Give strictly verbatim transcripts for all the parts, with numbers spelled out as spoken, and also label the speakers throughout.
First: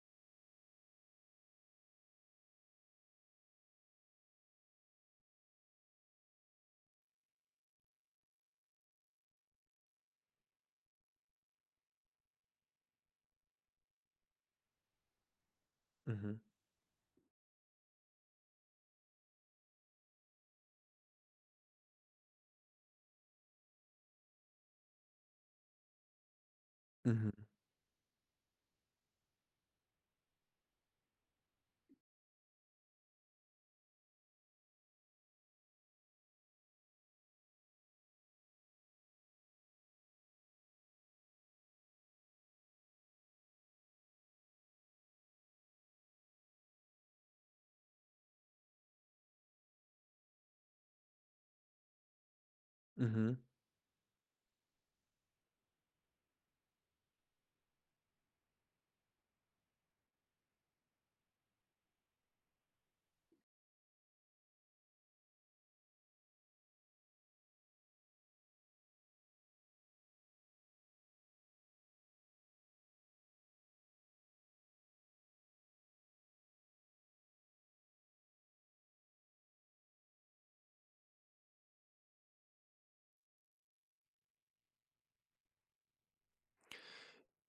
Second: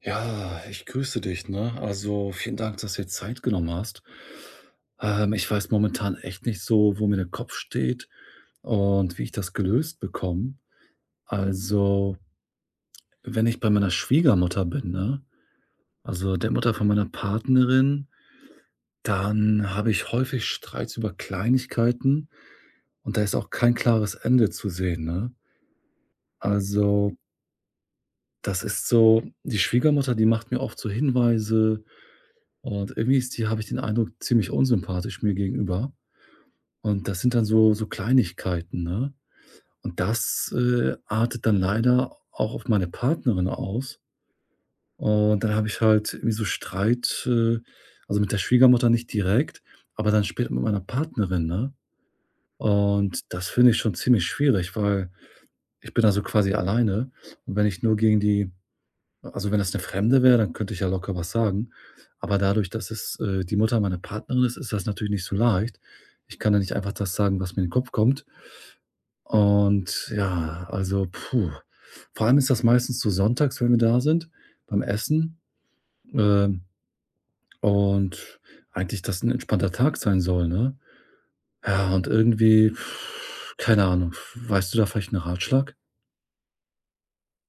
Speaker 1: Ja, ich grüße dich, ne? Also vielen Dank, dass du dir Zeit genommen hast. Ähm, ich weiß momentan echt nicht so, wo mir der Kopf steht und wie ich das gelöst bekomme. Also, wenn ich bei meiner Schwiegermutter bin, ne? Also
Speaker 2: Mhm,
Speaker 1: der Mutter von meiner Partnerin, dann habe ich häufig Streits über Kleinigkeiten, und da ist auch kein klares Ende zu sehen, ne? Also,
Speaker 2: mhm,
Speaker 1: das ist so, die Schwiegermutter, die macht mir oft so Hinweise. Und irgendwie ist die, habe ich den Eindruck, ziemlich unsympathisch mir gegenüber. Und das sind dann so so Kleinigkeiten, ne? Und das, äh, artet dann leider auch auf meine Partnerin aus. Und dann habe ich halt irgendwie so Streit, äh also mit der Schwiegermutter nicht direkt, aber dann später mit meiner Partnerin, ne? Und
Speaker 2: mhm.
Speaker 1: das finde ich schon ziemlich schwierig, weil ich bin also quasi alleine. Und wenn ich nur gegen die. Also, wenn das 'ne Fremde wäre, dann könnte ich ja locker was sagen. Aber dadurch, dass es, äh, die Mutter meiner Partnerin ist, ist das natürlich nicht so leicht. Ich kann ja nicht einfach das sagen, was mir in den Kopf kommt. Und ja, also, puh. Vor allem ist das meistens so sonntags, wenn wir da sind, beim Essen, ähm, und eigentlich das 'n entspannter Tag sein soll, ne? Ja, und irgendwie, keine Ahnung, weißt du da vielleicht 'n Ratschlag?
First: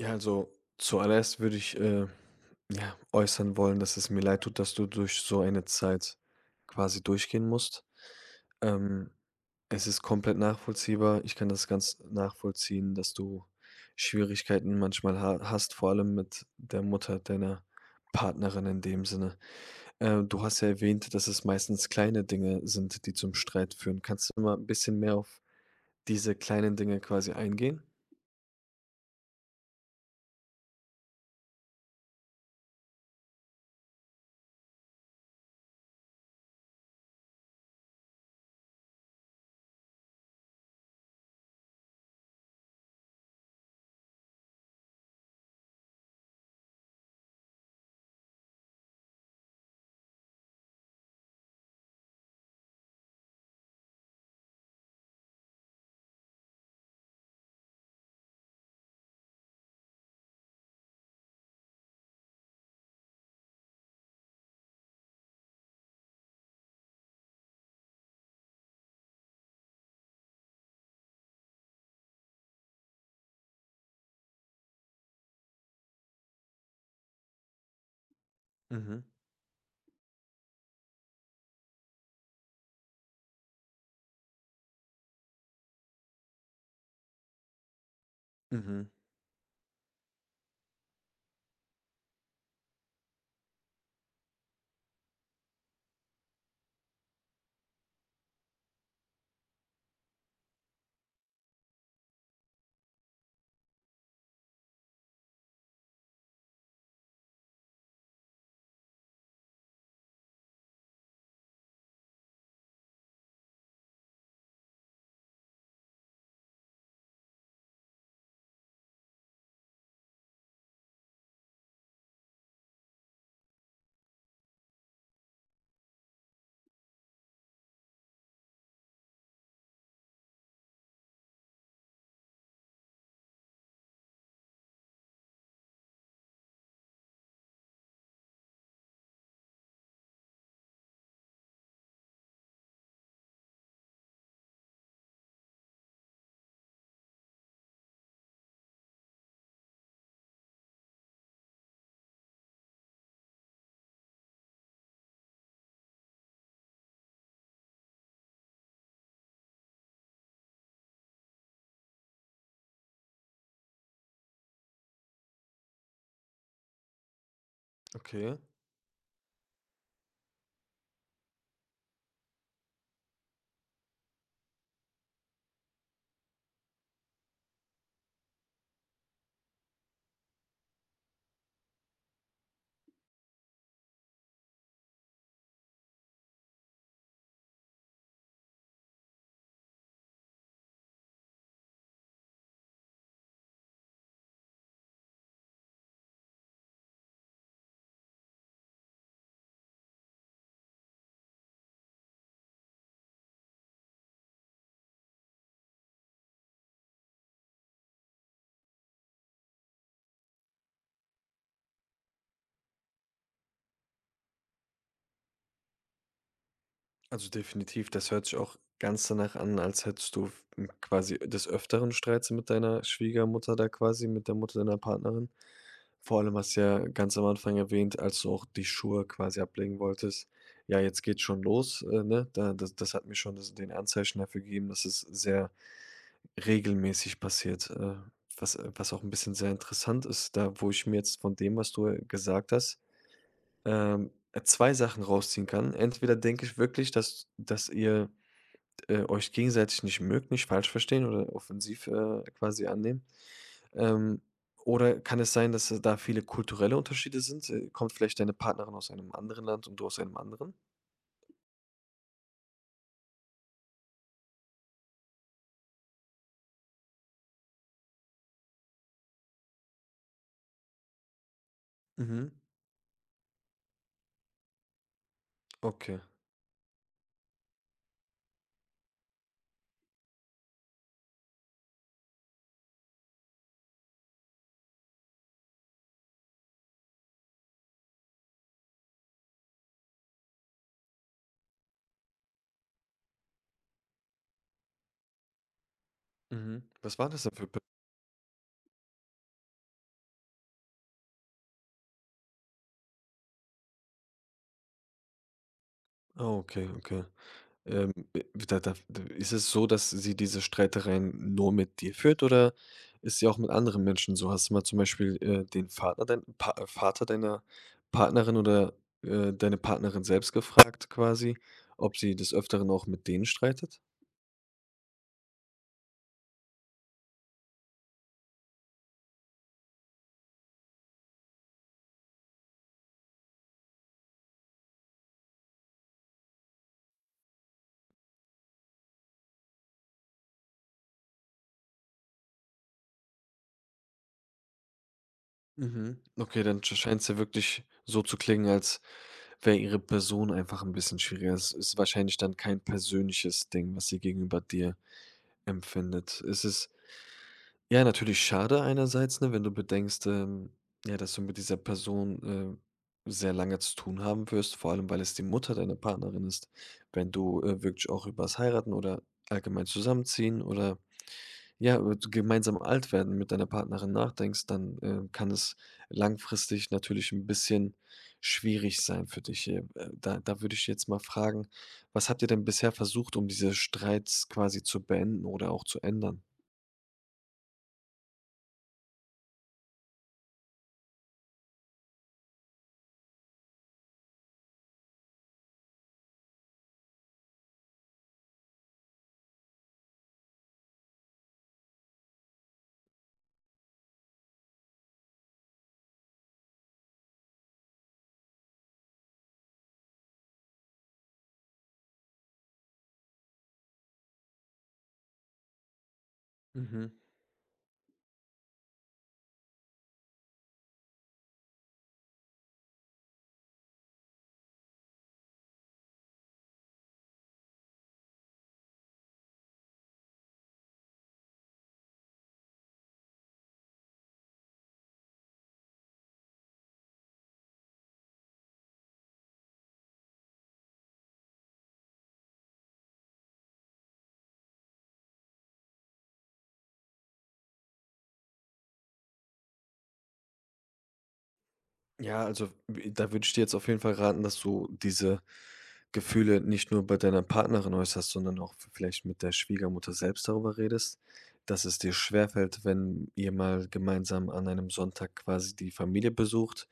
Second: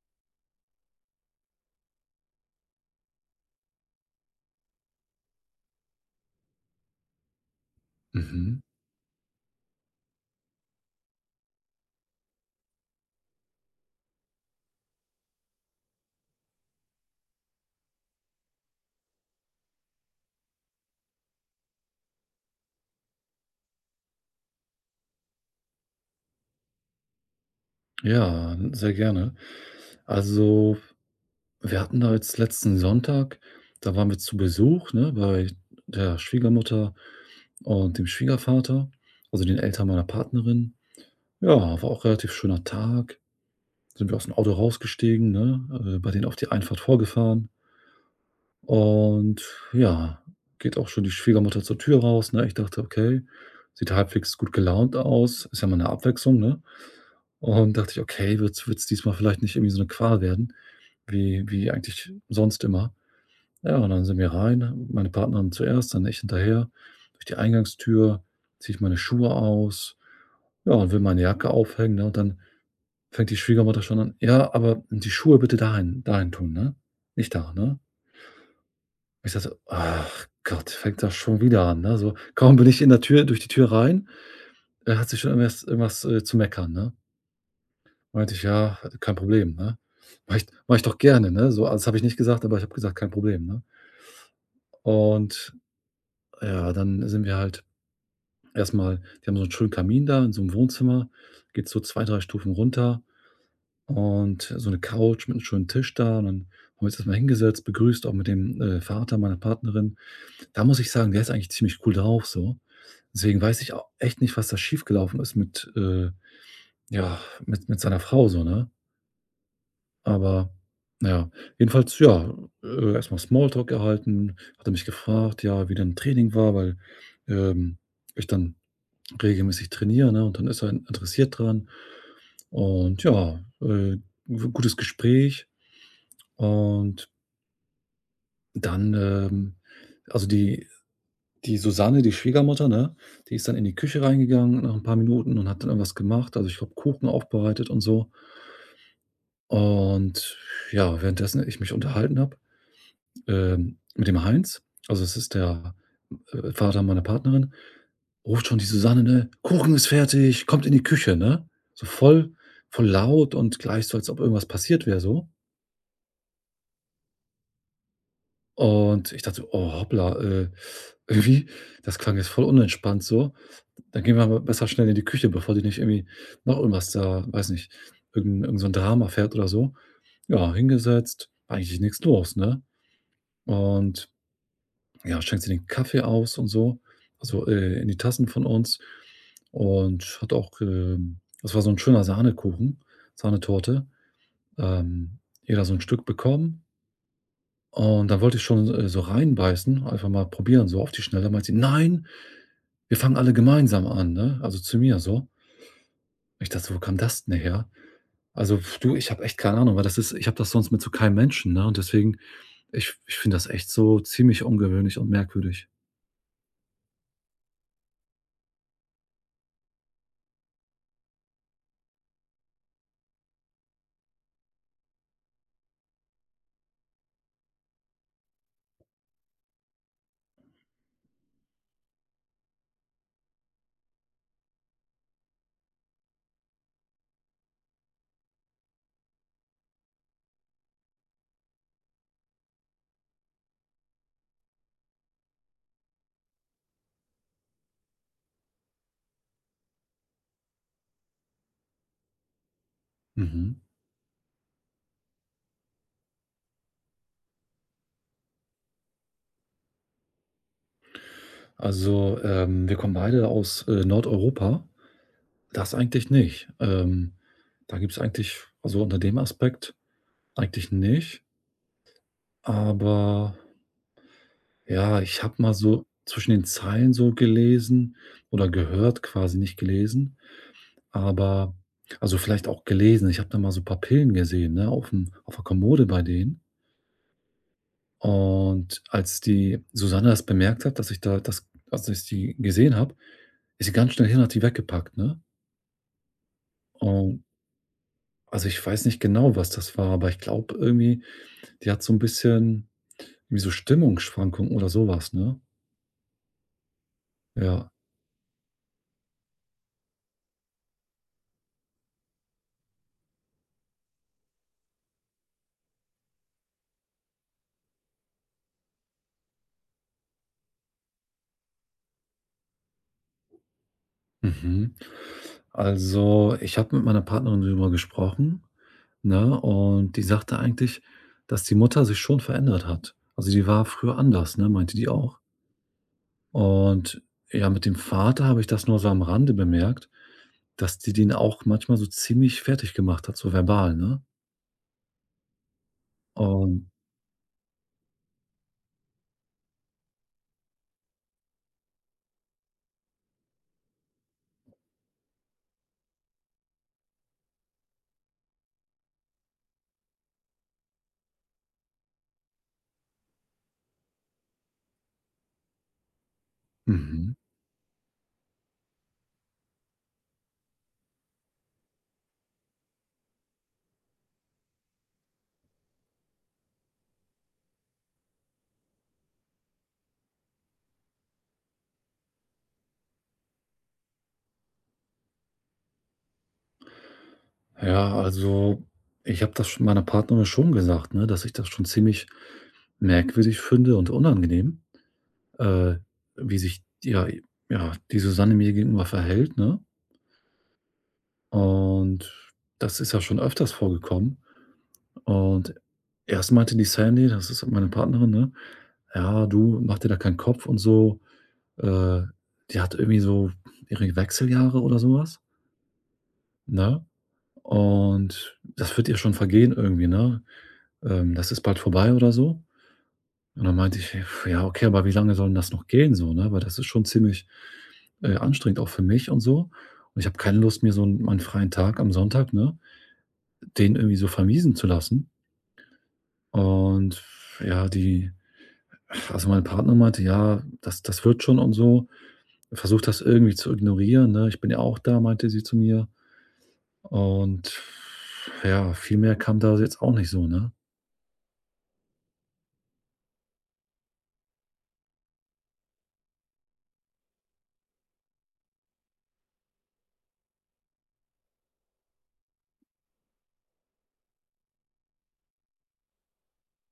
Speaker 2: Ja, also zuallererst würde ich äh, ja, äußern wollen, dass es mir leid tut, dass du durch so eine Zeit quasi durchgehen musst.
Speaker 1: Mhm.
Speaker 2: Ähm, Es ist komplett nachvollziehbar. Ich kann das ganz nachvollziehen, dass du Schwierigkeiten manchmal ha hast, vor allem mit der Mutter deiner Partnerin in dem Sinne. Äh, du hast ja erwähnt, dass es meistens kleine Dinge sind, die zum Streit führen. Kannst du mal ein bisschen mehr auf diese kleinen Dinge quasi eingehen?
Speaker 1: Ja, sehr gerne. Also, wir hatten da jetzt letzten Sonntag, da waren wir zu Besuch, ne, bei der Schwiegermutter und dem Schwiegervater, also den Eltern meiner Partnerin. Ja, war auch relativ schöner Tag. Sind wir aus dem Auto rausgestiegen, ne, äh, bei denen auf die Einfahrt vorgefahren, und ja, geht auch schon die Schwiegermutter zur Tür raus, ne? Ich dachte: „Okay, sieht halbwegs gut gelaunt aus.“ Ist ja mal eine Abwechslung, ne? Und dachte ich: „Okay, wird's wird's diesmal vielleicht nicht irgendwie so eine Qual werden wie wie eigentlich sonst immer?“ Ja, und dann sind wir rein, meine Partnerin zuerst, dann ich hinterher. Durch die Eingangstür ziehe ich meine Schuhe aus, ja, und will meine Jacke aufhängen, ne? Und dann fängt die Schwiegermutter schon an: „Ja, aber die Schuhe bitte dahin dahin tun, ne? Nicht da, ne?“
Speaker 2: Mhm,
Speaker 1: Ich sage so: „Ach Gott, fängt das schon wieder an“, ne? So, kaum bin ich in der Tür, durch die Tür rein, äh, hat sie schon irgendwas irgendwas, äh, zu meckern, ne? Meinte ich: „Ja,
Speaker 2: mhm.
Speaker 1: kein Problem, ne?“ Mache ich mache ich doch gerne, ne? So, also, das habe ich nicht gesagt, aber ich habe gesagt: „Kein Problem“, ne? Und ja, dann sind wir halt. Erstmal, die haben so einen schönen Kamin da in so einem Wohnzimmer, geht's so zwei, drei Stufen runter und so eine Couch mit einem schönen Tisch da, und dann haben wir uns erst mal hingesetzt, begrüßt, auch mit dem, äh, Vater meiner Partnerin. Da muss ich sagen, der ist eigentlich ziemlich cool drauf so. Deswegen weiß ich au echt nicht, was da schiefgelaufen ist mit, äh ja, mit mit seiner Frau so, ne? Aber na ja, jedenfalls, ja, äh, erst mal Small. Hat er mich gefragt, ja, wie denn Training war, weil, ähm, ich dann regelmäßig trainiere, ne? Und dann ist er interessiert dran, und ja, äh, g gutes Gespräch. Und dann, ähm also die, die Susanne, die Schwiegermutter, ne, die ist dann in die Küche reingegangen nach ein paar Minuten und hat dann irgendwas gemacht. Also, ich glaube, Kuchen aufbereitet und so. Und ja, währenddessen ich mich unterhalten habe ähm, mit dem Heinz, also es ist der, äh, Vater meiner Partnerin, ruft schon die Susanne, ne: „Kuchen ist fertig, kommt in die Küche“, ne? So voll voll laut und gleich so, als ob irgendwas passiert wäre so.
Speaker 2: Okay.
Speaker 1: Und ich dachte so: „Oh, hoppla, äh, irgendwie das klang jetzt voll unentspannt so. Dann gehen wir mal besser schnell in die Küche, bevor die nicht irgendwie noch irgendwas da, weiß nicht, irgend irgend so ein Drama fährt oder so.“ Ja, hingesetzt, war eigentlich nichts los, ne? Und ja, schenkt sie den Kaffee aus und so, also, äh, in die Tassen von uns, und hat auch, ähm das war so ein schöner Sahnekuchen, Sahnetorte, ähm, jeder so ein Stück bekommen, und dann wollte ich schon, äh, so reinbeißen, einfach mal probieren, so auf die Schnelle, meint sie: „Nein, wir fangen alle gemeinsam an“, ne? Also, zu mir so. Ich dachte so: „Wo kam das denn her?“ Also, pf, du, ich habe echt keine Ahnung, weil das ist, ich habe das sonst mit so keinem Menschen, ne? Und deswegen, ich ich finde das echt so ziemlich ungewöhnlich und merkwürdig.
Speaker 2: Also definitiv, das hört sich auch ganz danach an, als hättest du f- m- quasi des Öfteren Streits mit deiner Schwiegermutter da quasi, mit der Mutter deiner Partnerin. Vor allem hast du ja ganz am Anfang erwähnt, als du auch die Schuhe quasi ablegen wolltest. Ja, jetzt geht's schon los, äh, ne? Da, das, das hat mir schon das, den Anzeichen dafür gegeben, dass es sehr regelmäßig passiert. Äh, was, äh, was auch ein bisschen sehr interessant ist, da wo ich mir jetzt von dem, was du äh, gesagt hast, ähm, äh, Sachen rausziehen kann. Entweder denke ich wirklich, dass dass ihr, äh, euch gegenseitig nicht mögt, nicht falsch verstehen oder offensiv, äh, quasi annehmen.
Speaker 1: Mhm.
Speaker 2: Ähm, oder kann es sein, dass, äh, da viele kulturelle Unterschiede sind? Äh, kommt vielleicht deine Partnerin aus einem anderen Land und du aus einem anderen?
Speaker 1: Also, ähm, wir kommen beide aus, äh, Nordeuropa. Das eigentlich nicht. Ähm, da gibt's eigentlich, also, unter dem Aspekt eigentlich nicht.
Speaker 2: Mhm,
Speaker 1: Aber ja, ich habe mal so
Speaker 2: okay.
Speaker 1: zwischen den Zeilen so gelesen oder gehört quasi, nicht gelesen, aber also, vielleicht auch gelesen. Ich habe da mal so 'n paar Pillen gesehen, ne, auf dem, auf der Kommode bei denen. Und als die Susanne das bemerkt hat, dass ich da das, als ich die gesehen habe, ist sie ganz schnell hin, hat die weggepackt, ne?
Speaker 2: Mhm. Was war das
Speaker 1: Und
Speaker 2: denn für Pe
Speaker 1: also, ich weiß nicht genau, was das war, aber ich glaube irgendwie, die hat so ein bisschen wie so Stimmungsschwankungen oder sowas, ne?
Speaker 2: ah, okay, okay.
Speaker 1: Ja.
Speaker 2: Ähm, äh, da da ist es so, dass sie diese Streitereien nur mit dir führt oder ist sie auch mit anderen Menschen so? Hast du mal zum Beispiel, äh, den Vater dein Pa äh, Vater deiner Partnerin oder, äh, deine Partnerin selbst gefragt quasi, ob sie des Öfteren auch mit denen streitet?
Speaker 1: Mhm. Also, ich habe mit meiner Partnerin darüber gesprochen, ne, und die sagte eigentlich, dass die Mutter sich schon verändert hat. Also, die war früher anders, ne, meinte die auch. Und ja, mit dem Vater habe ich das nur so am Rande bemerkt, dass die den auch manchmal so ziemlich fertig gemacht hat, so verbal, ne?
Speaker 2: Mhm. Okay, dann
Speaker 1: Und
Speaker 2: scheint es ja wirklich so zu klingen, als wäre ihre Person einfach ein bisschen schwieriger. Es ist wahrscheinlich dann kein persönliches Ding, was sie gegenüber dir empfindet. Ist es ja, natürlich schade einerseits, ne, wenn du bedenkst, ähm, ja, dass du mit dieser Person, äh, sehr lange zu tun haben wirst, vor allem, weil es die Mutter deiner Partnerin ist. Wenn
Speaker 1: mhm.
Speaker 2: du, äh, wirklich auch übers Heiraten oder allgemein zusammenziehen oder, ja, über d gemeinsam alt werden mit deiner Partnerin nachdenkst, dann, äh, kann es langfristig natürlich ein bisschen schwierig sein für dich. Äh, da da würde ich jetzt mal fragen, was habt ihr denn bisher versucht, um diese Streits quasi zu beenden oder auch zu ändern?
Speaker 1: Ja, also ich habe das schon meiner Partnerin schon gesagt, ne, dass ich das schon ziemlich merkwürdig finde und unangenehm, äh, wie sich ja, ja, die Susanne mir gegenüber verhält, ne? Und das ist ja schon öfters vorgekommen. Und erst meinte die Sandy, das ist meine Partnerin, ne? Ja, du, mach dir da keinen Kopf und so. Äh, Die hat irgendwie so ihre Wechseljahre oder sowas, ne?
Speaker 2: Mhm.
Speaker 1: Und das wird ihr schon vergehen irgendwie, ne? ähm, das ist bald vorbei oder so. Und dann meinte ich: „Ja, okay, aber wie lange soll 'n das noch gehen so, ne? Weil das ist schon ziemlich, äh, anstrengend auch für mich und so. Und ich habe keine Lust, mir so 'n meinen freien Tag am Sonntag, ne, den irgendwie so vermiesen zu lassen.“ Und ja, die, also, mein Partner meinte: „Ja, das das wird schon und so. Versucht das irgendwie zu ignorieren, ne? Ich bin ja auch da“, meinte sie zu mir. Und ja, viel mehr kam da jetzt auch nicht so, ne?
Speaker 2: Ja, also w da würde ich dir jetzt auf jeden Fall raten, dass du diese Gefühle nicht nur bei deiner Partnerin äußerst, sondern auch v vielleicht mit der Schwiegermutter selbst darüber redest, dass es dir schwerfällt, wenn ihr mal gemeinsam an einem Sonntag quasi die Familie besucht,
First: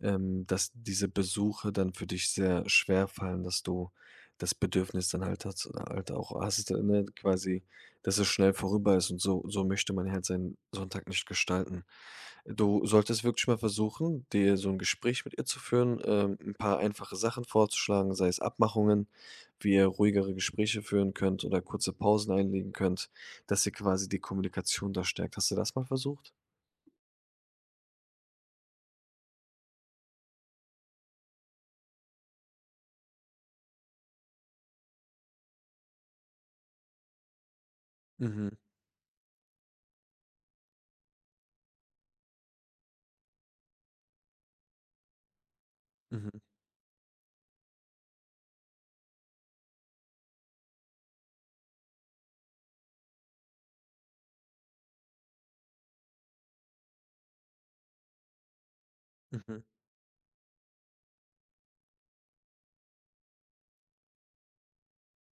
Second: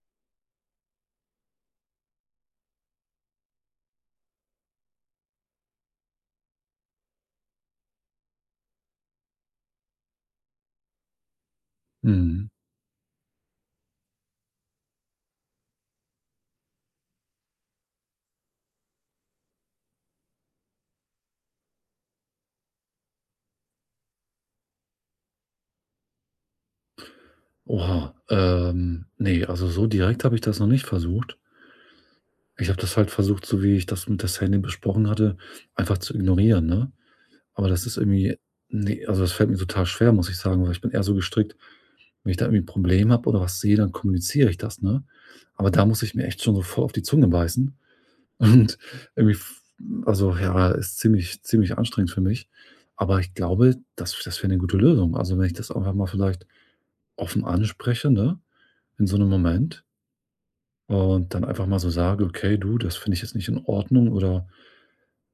Speaker 2: ähm, dass diese Besuche dann für dich sehr schwer fallen, dass du das Bedürfnis dann halt hast halt auch hast, ne, quasi dass es schnell vorüber ist und so so möchte man halt seinen Sonntag nicht gestalten.
Speaker 1: Mhm.
Speaker 2: Du solltest wirklich mal versuchen, dir so ein Gespräch mit ihr zu führen, ähm, 'n paar einfache Sachen vorzuschlagen, sei es Abmachungen, wie ihr ruhigere Gespräche führen könnt oder kurze Pausen einlegen könnt, dass ihr quasi die Kommunikation da stärkt. Hast du das mal versucht?
Speaker 1: Oha, ähm, ne, also so direkt habe ich das noch nicht versucht. Ich habe das halt versucht, so wie ich das mit der Sandy besprochen hatte, einfach zu ignorieren, ne? Aber das ist irgendwie,
Speaker 2: Mhm,
Speaker 1: ne, also das fällt mir total schwer, muss ich sagen, weil ich bin eher so gestrickt, wenn ich da irgendwie ein Problem habe oder was sehe, dann kommuniziere ich das, ne? Aber da muss ich mir
Speaker 2: mhm,
Speaker 1: echt schon so voll auf die Zunge beißen und irgendwie f also ja, ist ziemlich ziemlich anstrengend für mich. Aber ich glaube, das das wäre eine gute Lösung. Also, wenn ich das einfach mal vielleicht offen anspreche, ne? In so einem
Speaker 2: mhm.
Speaker 1: Moment, und dann einfach mal so sage: „Okay, du, das finde ich jetzt nicht in Ordnung oder,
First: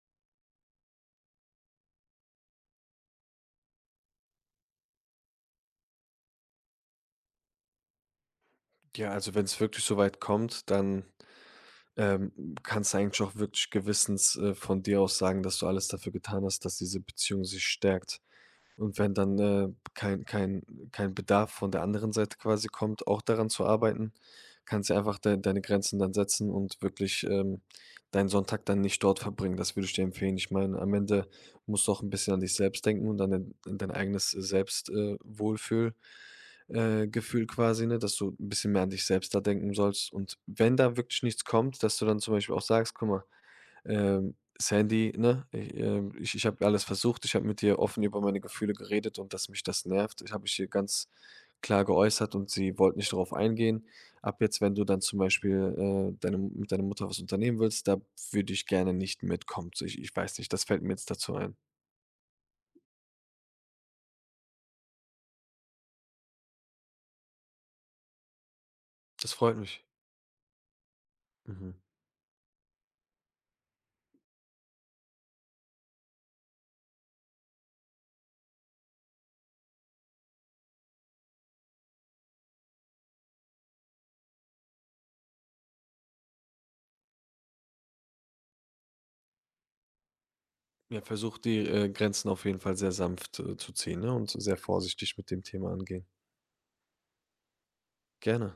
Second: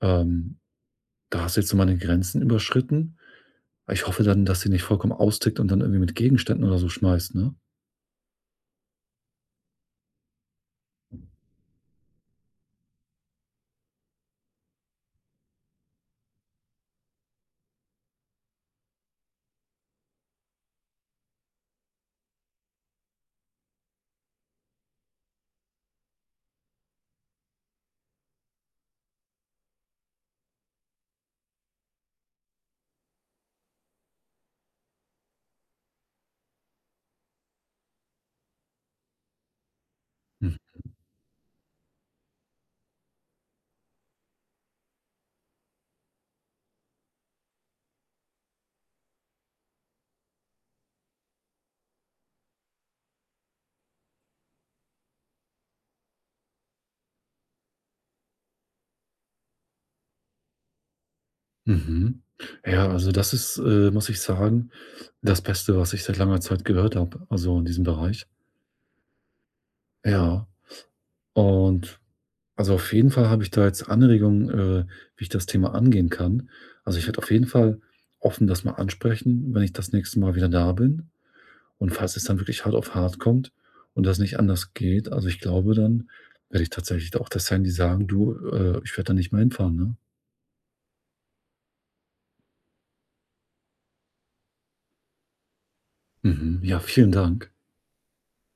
Speaker 1: ähm, da hast du jetzt so meine Grenzen überschritten.“ Ich hoffe dann, dass sie nicht vollkommen austickt und dann irgendwie mit Gegenständen oder so schmeißt, ne?
Speaker 2: Ja, also wenn es wirklich so weit kommt, dann, ähm, kannst du eigentlich auch wirklich gewissens, äh, von dir aus sagen, dass du alles dafür getan hast, dass diese Beziehung sich stärkt. Und wenn dann, äh, kein kein kein Bedarf von der anderen Seite quasi kommt, auch daran zu arbeiten, kannst du einfach dei deine Grenzen dann setzen und wirklich, ähm, deinen Sonntag dann nicht dort verbringen. Das würde ich dir empfehlen. Ich meine, am Ende musst du auch ein bisschen an dich selbst denken und an dein an dein eigenes Selbst äh, Wohlfühl äh, Gefühl quasi, ne, dass du ein bisschen mehr an dich selbst da denken sollst. Und
Speaker 1: Hm,
Speaker 2: wenn da wirklich nichts kommt, dass du dann zum Beispiel auch sagst: „Guck mal, ähm, Sandy, ne? Ich, ähm, ich, ich habe alles versucht. Ich habe mit dir offen über meine Gefühle geredet und dass mich das nervt. Ich habe ich hier ganz klar geäußert und sie wollte nicht darauf eingehen. Ab jetzt, wenn du dann zum Beispiel äh, deine, mit deiner Mutter was unternehmen willst, da würde ich gerne nicht mitkommen. So, Ich, ich weiß nicht, das fällt mir jetzt dazu ein.
Speaker 1: mhm. Ja, also das ist, äh, muss ich sagen, das Beste, was ich seit langer Zeit gehört habe, also in diesem Bereich.
Speaker 2: Das freut mich.
Speaker 1: Ja,
Speaker 2: Mhm.
Speaker 1: und also auf jeden Fall habe ich da jetzt Anregungen, äh, wie ich das Thema angehen kann. Also, ich werde auf jeden Fall offen das mal ansprechen, wenn ich das nächste Mal wieder da bin. Und falls es dann wirklich hart auf hart kommt und das nicht anders geht, also, ich glaube, dann werde ich tatsächlich auch das sein, die sagen: „Du, äh, ich werde da nicht mehr hinfahren“, ne?
Speaker 2: Ja, versuch die äh, Grenzen auf jeden Fall sehr sanft äh, zu ziehen, ne? Und sehr vorsichtig mit dem Thema angehen.
Speaker 1: Mhm, ja, vielen Dank.
Speaker 2: Gerne.